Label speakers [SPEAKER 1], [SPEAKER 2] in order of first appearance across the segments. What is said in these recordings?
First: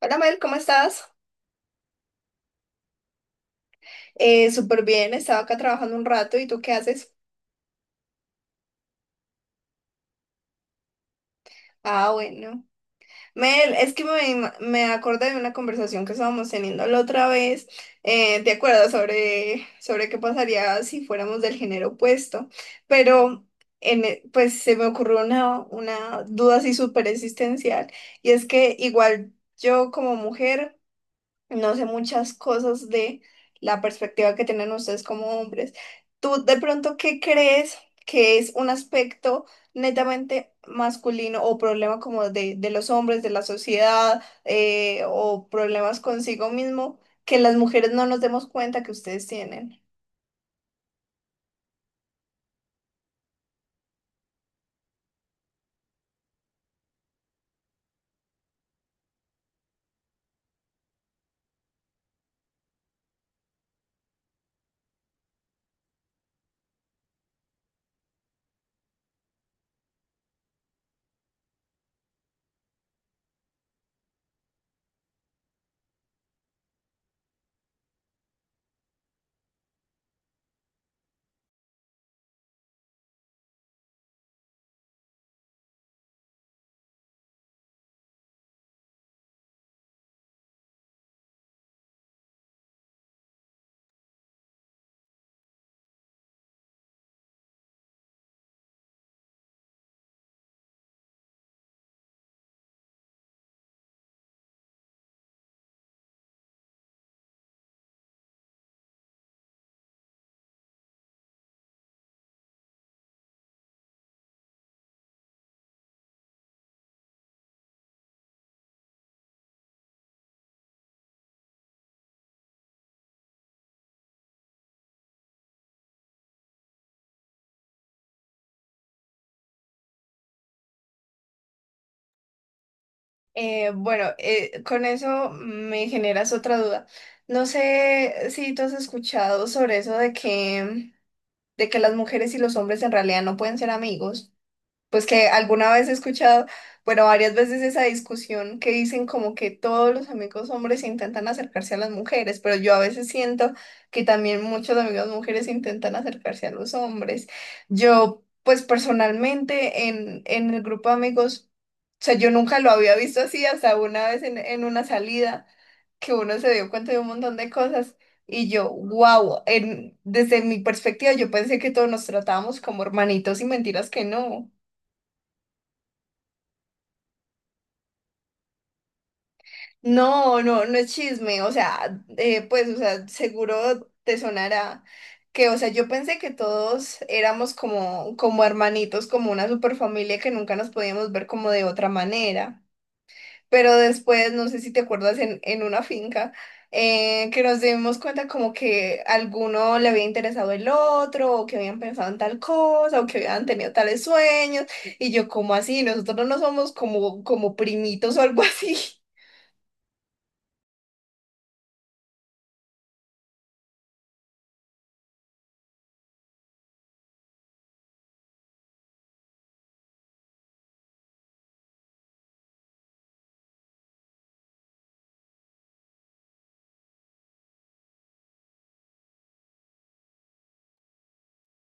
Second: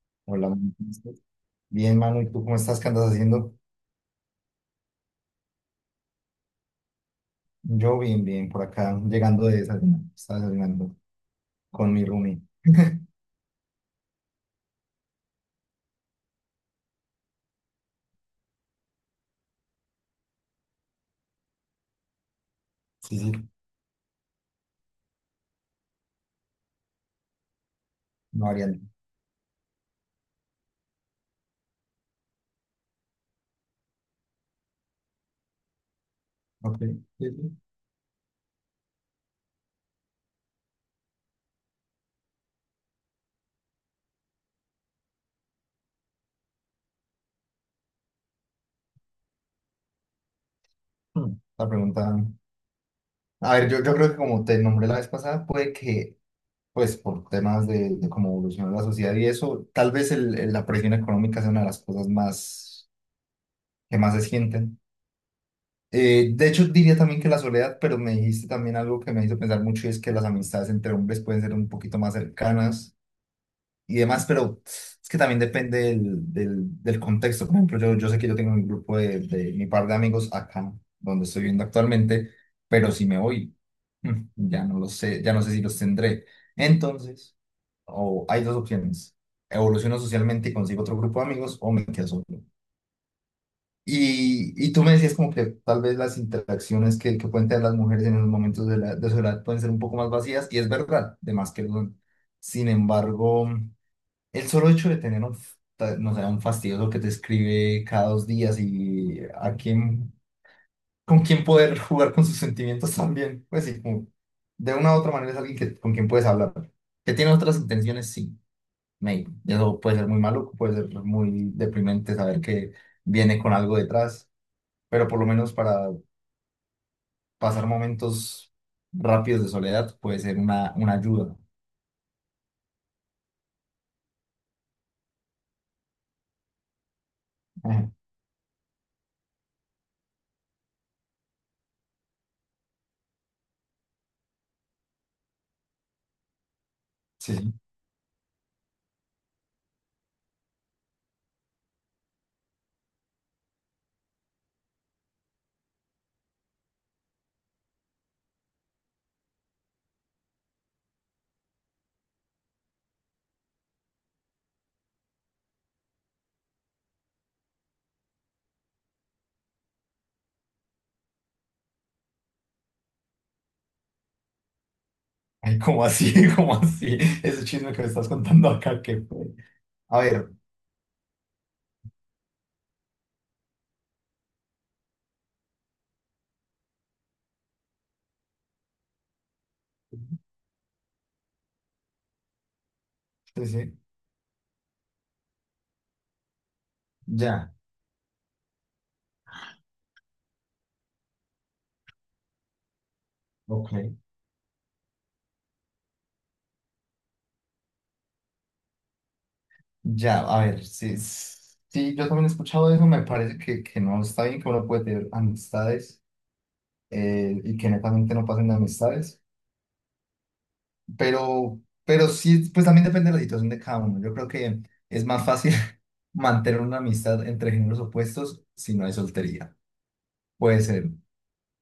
[SPEAKER 1] Hola Mel,
[SPEAKER 2] Hola,
[SPEAKER 1] ¿cómo
[SPEAKER 2] Manu, ¿cómo
[SPEAKER 1] estás?
[SPEAKER 2] estás? Bien, Manu, ¿y tú cómo estás? ¿Qué andas haciendo?
[SPEAKER 1] Súper bien, estaba acá trabajando un rato. ¿Y tú qué haces?
[SPEAKER 2] Yo bien, bien, por acá, llegando de desayunar, estaba desayunando con mi
[SPEAKER 1] Ah,
[SPEAKER 2] roomie.
[SPEAKER 1] bueno. Mel, es que me acordé de una conversación que estábamos teniendo la otra vez. ¿Te acuerdas sobre qué pasaría si fuéramos del género opuesto?
[SPEAKER 2] Sí, sí,
[SPEAKER 1] Pero pues se me ocurrió una duda así súper existencial, y es
[SPEAKER 2] no
[SPEAKER 1] que
[SPEAKER 2] variante.
[SPEAKER 1] igual yo como mujer no sé muchas cosas de la perspectiva que tienen ustedes como hombres. ¿Tú de
[SPEAKER 2] Ok,
[SPEAKER 1] pronto qué
[SPEAKER 2] sí, sí.
[SPEAKER 1] crees que es un aspecto netamente masculino o problema como de los hombres, de la sociedad, o problemas consigo mismo que las mujeres no nos demos cuenta que ustedes tienen?
[SPEAKER 2] Hmm, La pregunta, a ver, yo, creo que como te nombré la vez pasada, puede que, pues, por temas de cómo evolucionó la sociedad y eso, tal vez la presión económica sea una de las cosas más, que más se sienten. De hecho, diría también que la soledad, pero me dijiste también algo que me hizo pensar mucho y es que las amistades entre hombres pueden ser un poquito más cercanas y demás, pero es que también depende del contexto. Por ejemplo, yo, sé que yo tengo un grupo de mi par de amigos acá, donde estoy viviendo actualmente, pero si me voy, ya no lo sé, ya no sé si los tendré. Entonces, o hay dos opciones. Evoluciono socialmente y consigo otro grupo de amigos o me quedo solo. Y tú me decías como que tal vez las interacciones que pueden tener las mujeres en los momentos de su edad pueden ser un poco más vacías, y es verdad, de más que lo son. Sin embargo, el solo hecho de tener no sé, un fastidioso que te escribe cada dos días con quién poder jugar con sus sentimientos también, pues sí, como de una u otra manera es alguien que, con quien puedes hablar. Que tiene otras intenciones, sí, maybe. Y eso puede ser muy maluco, puede ser muy deprimente saber que viene con algo detrás, pero por lo menos para pasar momentos rápidos de soledad puede ser una ayuda.
[SPEAKER 1] Bueno, con eso me generas otra duda. No
[SPEAKER 2] Ajá.
[SPEAKER 1] sé si tú has escuchado sobre eso de que las mujeres y los hombres en realidad no pueden ser amigos. Pues que alguna vez he escuchado, bueno, varias
[SPEAKER 2] Sí, sí.
[SPEAKER 1] veces esa discusión, que dicen como que todos los amigos hombres intentan acercarse a las mujeres, pero yo a veces siento que también muchos amigos mujeres intentan acercarse a los hombres. Yo, pues personalmente en el grupo de amigos, o sea, yo nunca lo había visto así hasta una vez en una salida que uno se dio cuenta de un montón de cosas, y yo, wow, en, desde mi perspectiva yo pensé que todos nos tratábamos como hermanitos, y mentiras que no.
[SPEAKER 2] Ay, ¿cómo así? ¿Cómo así? Ese chisme que me estás contando acá, que... A ver,
[SPEAKER 1] No es chisme, o sea, pues, o sea, seguro te sonará que, o sea, yo pensé que todos éramos como, como hermanitos, como una superfamilia que nunca nos podíamos ver como de otra manera.
[SPEAKER 2] sí,
[SPEAKER 1] Pero
[SPEAKER 2] sí,
[SPEAKER 1] después, no sé si te acuerdas, en una finca, que
[SPEAKER 2] ya,
[SPEAKER 1] nos dimos cuenta como que alguno le había interesado el otro, o que habían pensado en tal cosa, o que habían tenido
[SPEAKER 2] ok.
[SPEAKER 1] tales sueños, y yo, como así? Nosotros no somos como, como primitos o algo así.
[SPEAKER 2] Ya, a ver, sí, sí, yo también he escuchado eso, me parece que no está bien, que uno puede tener amistades, y que netamente no pasen de amistades, pero, pero sí, pues también depende de la situación de cada uno. Yo creo que es más fácil mantener una amistad entre géneros opuestos si no hay soltería. Puede ser.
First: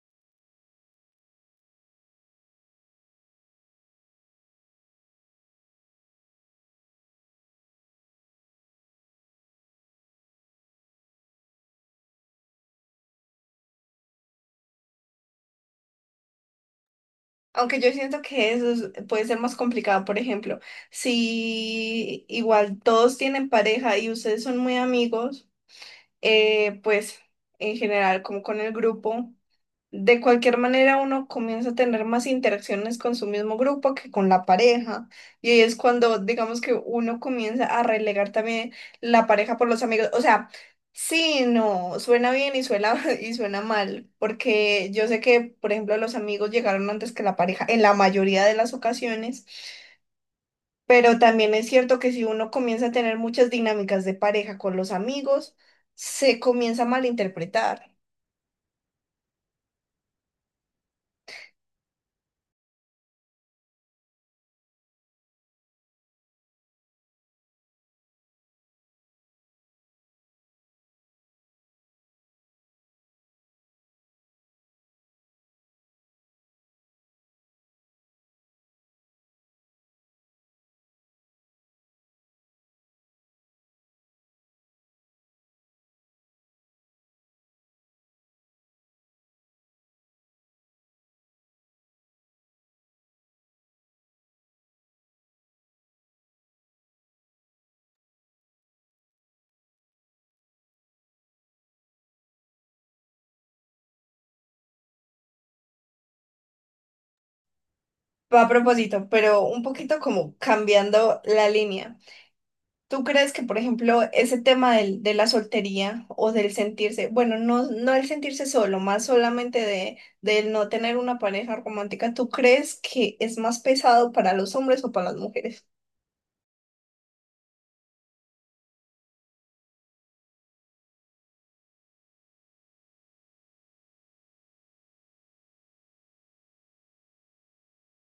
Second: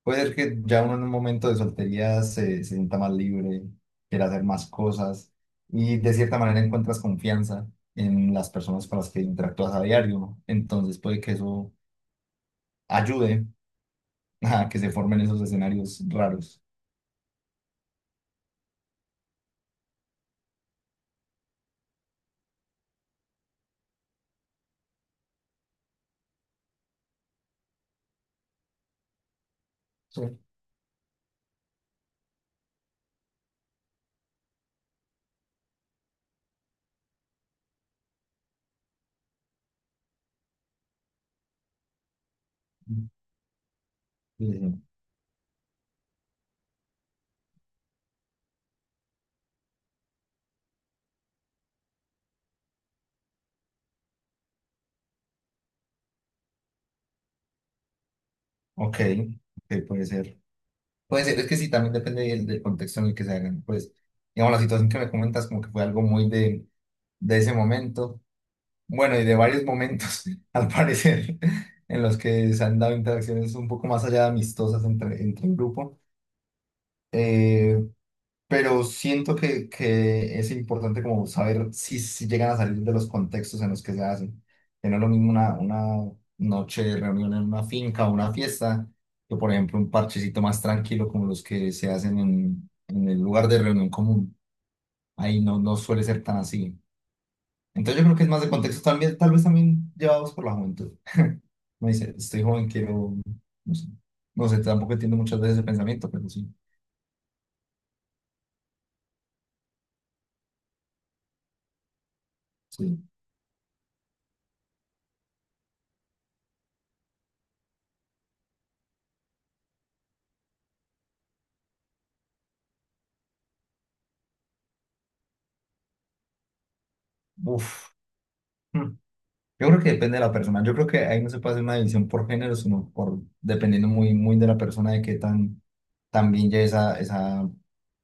[SPEAKER 2] Puede ser que ya uno en un momento de soltería se sienta más libre, quiera hacer más cosas y de cierta manera encuentras confianza en las personas con las que interactúas a diario, ¿no? Entonces puede que eso ayude a que se formen esos escenarios raros.
[SPEAKER 1] Aunque yo siento que puede ser más complicado. Por ejemplo, si igual todos tienen pareja y ustedes son muy amigos, pues en general como con el grupo. De
[SPEAKER 2] Sí.
[SPEAKER 1] cualquier manera, uno comienza a tener más interacciones con su mismo grupo que con la pareja. Y ahí es cuando, digamos, que uno comienza a relegar también la pareja por los amigos. O sea, sí, no, suena bien y suena, y suena mal,
[SPEAKER 2] Sí, sí.
[SPEAKER 1] porque yo sé que, por ejemplo, los amigos llegaron antes que la pareja en la mayoría de las ocasiones, pero también es cierto que si uno comienza a tener muchas dinámicas de pareja con los amigos, se comienza a malinterpretar.
[SPEAKER 2] Ok, ok, puede ser. Puede ser, es que sí, también depende del contexto en el que se hagan. Pues, digamos, la situación que me comentas como que fue algo muy de ese momento. Bueno, y de varios momentos, al parecer, en los que se han dado interacciones un poco más allá de amistosas entre, entre el grupo. Eh, pero siento que es importante como saber si, si llegan a salir de los contextos en los que se hacen. Que no es lo mismo una noche de reunión en una finca o una fiesta que, por ejemplo, un parchecito más tranquilo como los que se hacen en el lugar de reunión común. Ahí no, no suele ser tan así. Entonces yo creo que es más de contexto también, tal vez también llevados por la juventud. Me dice, estoy joven, quiero, no sé, no sé, tampoco entiendo muchas veces ese pensamiento, pero sí,
[SPEAKER 1] Va a propósito, pero un poquito como cambiando la línea.
[SPEAKER 2] sí,
[SPEAKER 1] ¿Tú crees que, por ejemplo, ese tema de la soltería o del sentirse, bueno, no el sentirse solo, más solamente del no tener una pareja romántica, tú crees que es más pesado para los hombres o para las mujeres?
[SPEAKER 2] uf. Hmm. Yo creo que depende de la persona, yo creo que ahí no se puede hacer una división por género, sino por, dependiendo muy, muy de la persona, de qué tan, también ya esa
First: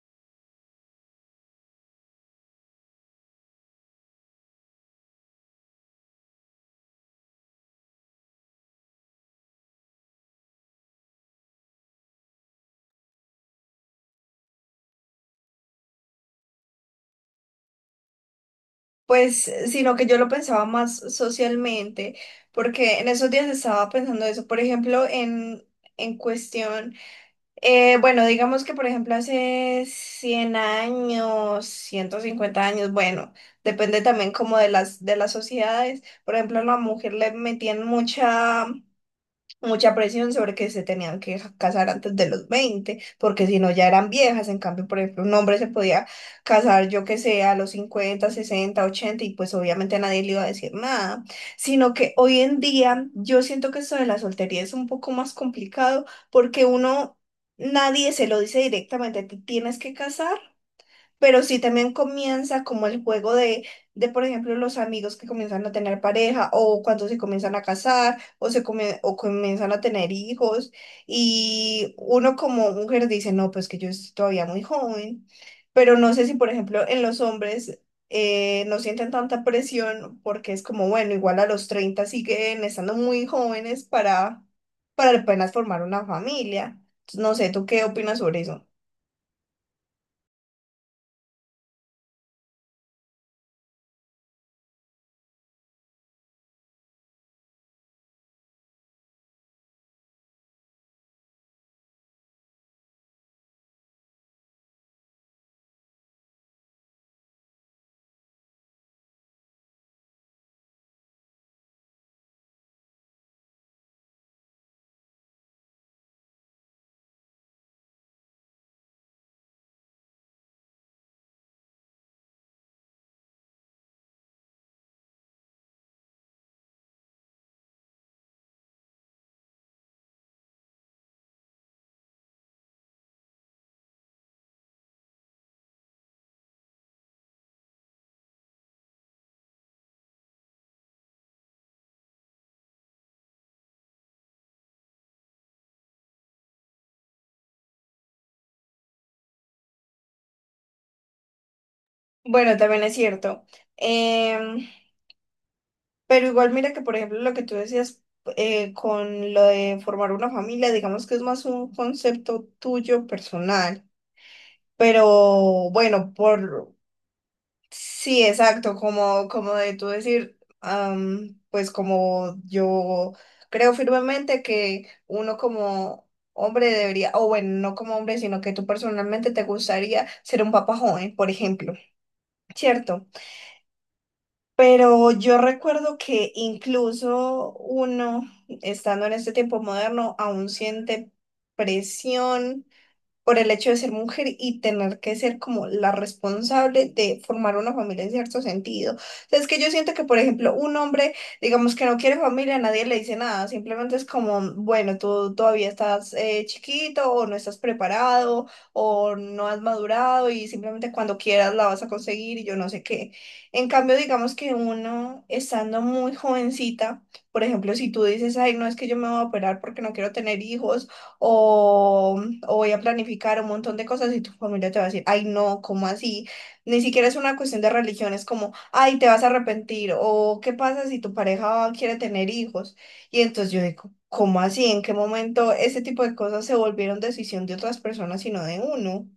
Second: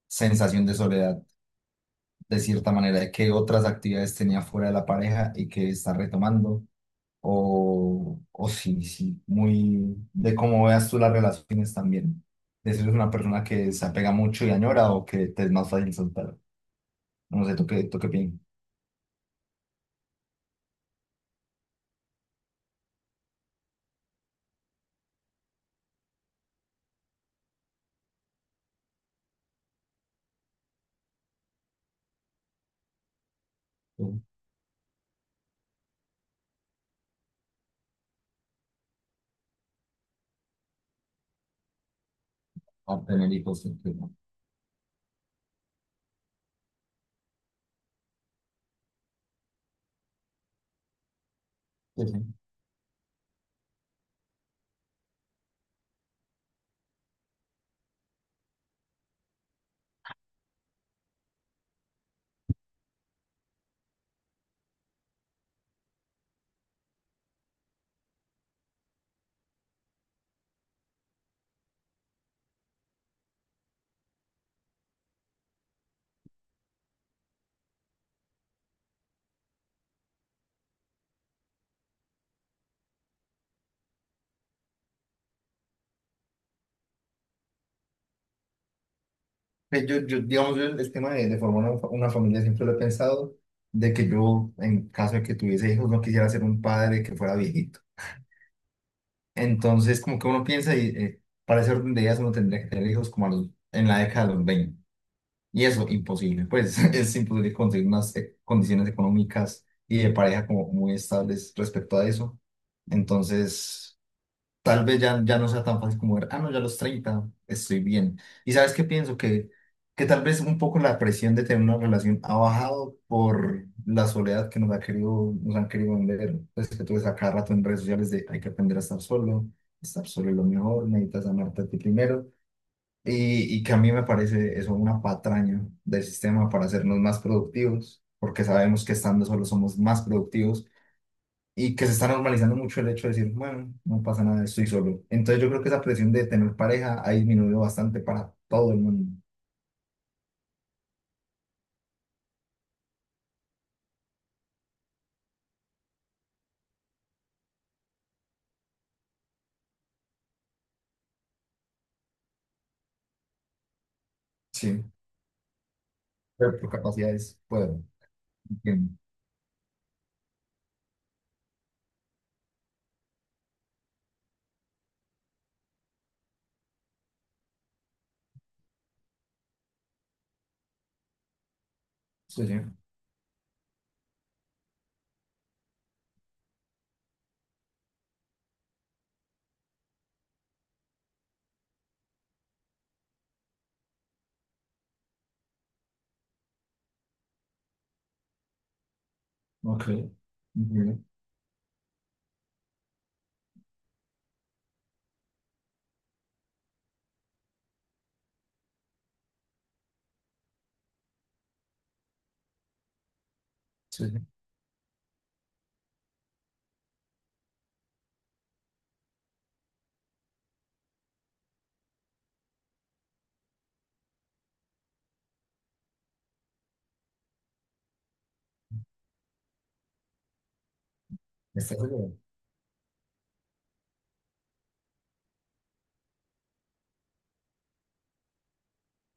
[SPEAKER 2] sensación de soledad, de cierta manera, de qué otras actividades tenía fuera de la pareja y que está retomando o sí, sí, muy de cómo veas tú las relaciones también. De si eres una persona que se apega mucho y añora o que te es más fácil soltar. No sé, tú qué piensas?
[SPEAKER 1] Pues, sino que yo lo pensaba más socialmente, porque en esos días estaba pensando eso, por ejemplo, en cuestión... Bueno, digamos que por ejemplo hace 100 años, 150 años, bueno, depende
[SPEAKER 2] Tú,
[SPEAKER 1] también como de de las sociedades. Por ejemplo, a la mujer le metían mucha presión sobre que se tenían que casar antes de los
[SPEAKER 2] a
[SPEAKER 1] 20
[SPEAKER 2] tener
[SPEAKER 1] porque si
[SPEAKER 2] hijos.
[SPEAKER 1] no
[SPEAKER 2] Sí,
[SPEAKER 1] ya
[SPEAKER 2] sí,
[SPEAKER 1] eran
[SPEAKER 2] no.
[SPEAKER 1] viejas. En cambio, por ejemplo, un hombre se podía casar, yo que sé, a los 50, 60, 80 y pues obviamente nadie le iba a decir nada. Sino
[SPEAKER 2] Sí,
[SPEAKER 1] que
[SPEAKER 2] sí.
[SPEAKER 1] hoy en día yo siento que esto de la soltería es un poco más complicado porque uno, nadie se lo dice directamente, te tienes que casar. Pero sí también comienza como el juego de, por ejemplo, los amigos que comienzan a tener pareja, o cuando se comienzan a casar, o comienzan a tener hijos, y uno como mujer dice, no, pues que yo estoy todavía muy joven, pero no sé si, por ejemplo, en los hombres no sienten tanta presión, porque es como, bueno, igual a los 30 siguen estando muy jóvenes para apenas formar una familia. Entonces, no sé, ¿tú qué opinas sobre eso?
[SPEAKER 2] Pues yo, digamos, yo el tema de formar una familia siempre lo he pensado, de que yo, en caso de que tuviese hijos, no quisiera ser un padre que fuera viejito. Entonces, como que uno piensa y para ese orden de ideas uno tendría que tener hijos como en la década de los veinte. Y eso, imposible, pues es imposible conseguir unas condiciones económicas y de pareja como muy estables respecto a eso. Entonces, tal vez ya, ya no sea tan fácil como ver, ah, no, ya a los 30 estoy bien. Y sabes qué pienso, que tal vez un poco la presión de tener una relación ha bajado por la soledad que nos ha querido, nos han querido vender. Pues que tú ves a cada rato en redes sociales de hay que aprender a estar solo es lo mejor, necesitas amarte a ti primero. Y que a mí me parece eso una patraña del sistema para hacernos más productivos, porque sabemos que estando solos somos más productivos y que se está normalizando mucho el hecho de decir, bueno, no pasa nada, estoy solo. Entonces yo creo que esa presión de tener pareja ha disminuido bastante para todo el mundo.
[SPEAKER 1] Bueno, también es cierto. Em, pero igual mira que, por ejemplo, lo que tú decías, con lo de formar una familia, digamos que es más un concepto tuyo personal.
[SPEAKER 2] Sí.
[SPEAKER 1] Pero bueno,
[SPEAKER 2] Pero por
[SPEAKER 1] por
[SPEAKER 2] capacidades puedo,
[SPEAKER 1] sí, exacto,
[SPEAKER 2] entiendo.
[SPEAKER 1] como, como de tú decir, pues como yo creo firmemente que uno como hombre debería, o bueno, no como hombre, sino que tú personalmente te gustaría ser un papá joven, por ejemplo,
[SPEAKER 2] Sí, sí,
[SPEAKER 1] ¿cierto? Pero yo recuerdo que incluso uno, estando en este tiempo moderno, aún siente presión por el hecho de ser mujer y tener que ser como la responsable de formar una familia en cierto sentido. O sea, es que yo
[SPEAKER 2] ok.
[SPEAKER 1] siento que, por ejemplo, un
[SPEAKER 2] Entiendo.
[SPEAKER 1] hombre, digamos que no quiere familia, nadie le dice nada, simplemente es como, bueno, tú todavía estás chiquito, o no estás preparado o no has madurado, y simplemente cuando quieras la vas a conseguir y yo no sé qué. En cambio,
[SPEAKER 2] Sí,
[SPEAKER 1] digamos
[SPEAKER 2] sí.
[SPEAKER 1] que uno estando muy jovencita, por ejemplo, si tú dices, ay, no, es que yo me voy a operar porque no quiero tener hijos, o, o voy a planificar un montón de cosas, y tu familia te va a decir, ay, no, ¿cómo así? Ni siquiera es una cuestión de religión, es como, ay, te vas a arrepentir. O qué pasa si tu
[SPEAKER 2] ¿Estás
[SPEAKER 1] pareja quiere
[SPEAKER 2] seguro?
[SPEAKER 1] tener hijos. Y entonces yo digo, ¿cómo así? ¿En qué momento ese tipo de cosas se volvieron decisión de otras personas y no de uno?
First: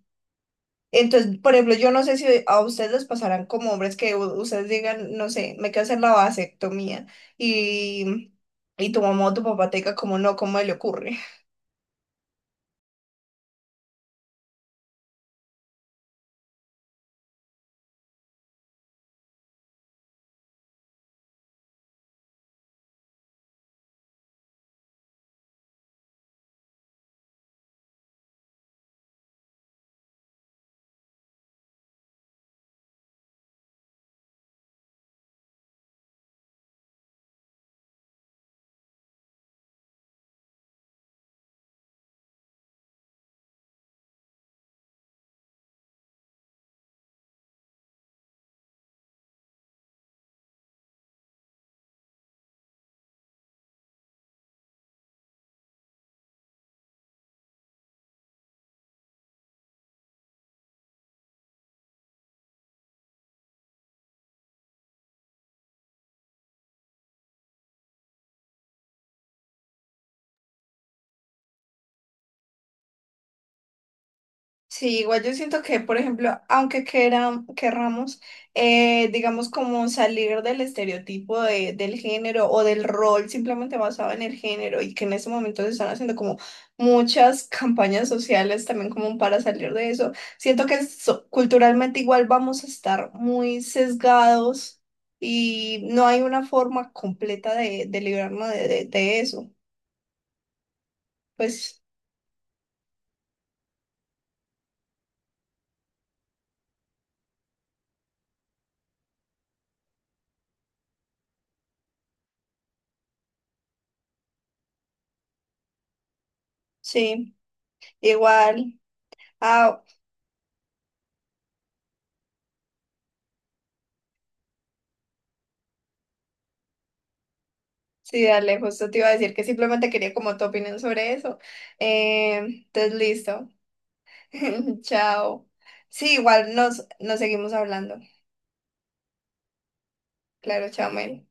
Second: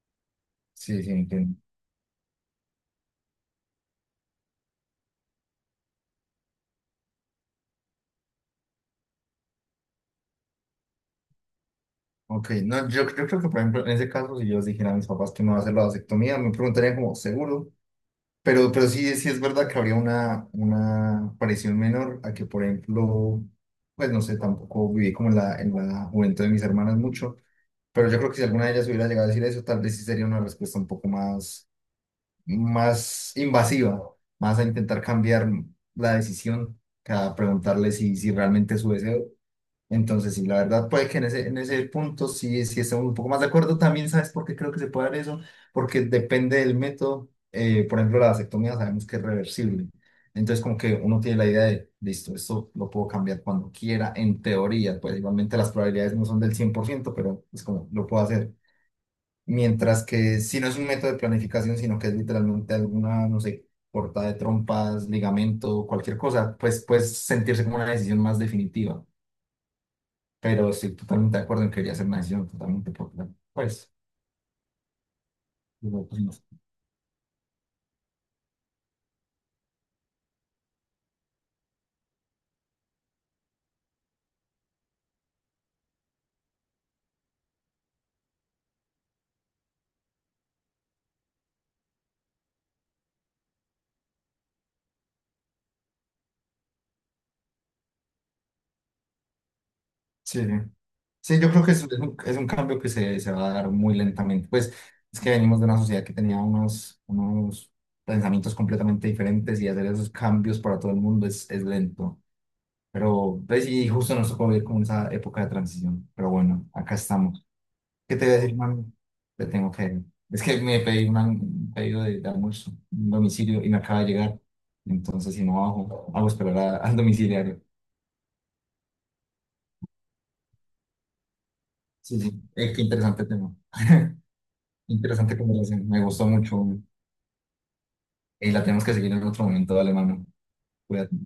[SPEAKER 2] Sí, sí,
[SPEAKER 1] Entonces, por
[SPEAKER 2] entiendo.
[SPEAKER 1] ejemplo, yo no sé si a ustedes les pasarán como hombres que ustedes digan, no sé, me quiero hacer la vasectomía, y, y tu mamá o tu papá te diga como no, ¿cómo le ocurre?
[SPEAKER 2] Ok, no, yo creo que por ejemplo en ese caso si yo les dijera a mis papás que me va a hacer la vasectomía, me preguntarían como, ¿seguro? Pero sí, sí es verdad que habría una presión menor a que, por ejemplo, pues no sé, tampoco viví como en la juventud de mis hermanas mucho, pero yo creo que si alguna de ellas hubiera llegado a decir eso, tal vez sí sería una respuesta un poco más, más invasiva, más a intentar cambiar la decisión que a preguntarle si, si realmente es su deseo. Entonces, sí, la verdad puede que en ese punto sí, sí estemos un poco más de acuerdo. También, ¿sabes por qué creo que se puede dar eso? Porque depende del método. Por ejemplo, la vasectomía sabemos que es reversible. Entonces, como que uno tiene la idea de, listo, esto lo puedo cambiar cuando quiera, en teoría. Pues igualmente las probabilidades no son del 100%, pero es como, lo puedo hacer. Mientras que si no es un método de planificación, sino que es literalmente alguna, no sé, cortada de trompas, ligamento, cualquier cosa, pues puedes sentirse como una decisión más definitiva, pero estoy totalmente de acuerdo en que debería ser una decisión totalmente popular. Pues,
[SPEAKER 1] Sí, igual yo siento que, por
[SPEAKER 2] digo, pues no.
[SPEAKER 1] ejemplo, aunque querramos, digamos, como salir del estereotipo del género o del rol simplemente basado en el género, y que en este momento se están haciendo como muchas campañas sociales también como para salir de eso, siento que culturalmente igual vamos a estar muy sesgados y no hay una forma completa de librarnos de eso.
[SPEAKER 2] Sí, sí. Sí, yo creo
[SPEAKER 1] Pues
[SPEAKER 2] es un cambio que se va a dar muy lentamente. Pues es que venimos de una sociedad que tenía unos, unos pensamientos completamente diferentes y hacer esos cambios para todo el mundo es lento. Pero, pues y justo nos tocó vivir como esa época de transición. Pero bueno, acá
[SPEAKER 1] sí,
[SPEAKER 2] estamos. ¿Qué te voy a decir,
[SPEAKER 1] igual.
[SPEAKER 2] mami? Le tengo
[SPEAKER 1] Ah,
[SPEAKER 2] que ir. Es que me pedí un pedido de almuerzo, un domicilio, y me acaba de llegar. Entonces, si no bajo, hago esperar al domiciliario.
[SPEAKER 1] sí, dale, justo te iba a decir que simplemente quería como tu opinión sobre eso.
[SPEAKER 2] Sí, sí. Qué
[SPEAKER 1] Entonces,
[SPEAKER 2] interesante
[SPEAKER 1] listo.
[SPEAKER 2] tema. Interesante
[SPEAKER 1] Chao.
[SPEAKER 2] conversación. Me
[SPEAKER 1] Sí,
[SPEAKER 2] gustó
[SPEAKER 1] igual
[SPEAKER 2] mucho.
[SPEAKER 1] nos seguimos hablando.
[SPEAKER 2] Y la tenemos que seguir en otro momento. Dale, mano.
[SPEAKER 1] Claro, chao,
[SPEAKER 2] Cuídate.
[SPEAKER 1] Mel.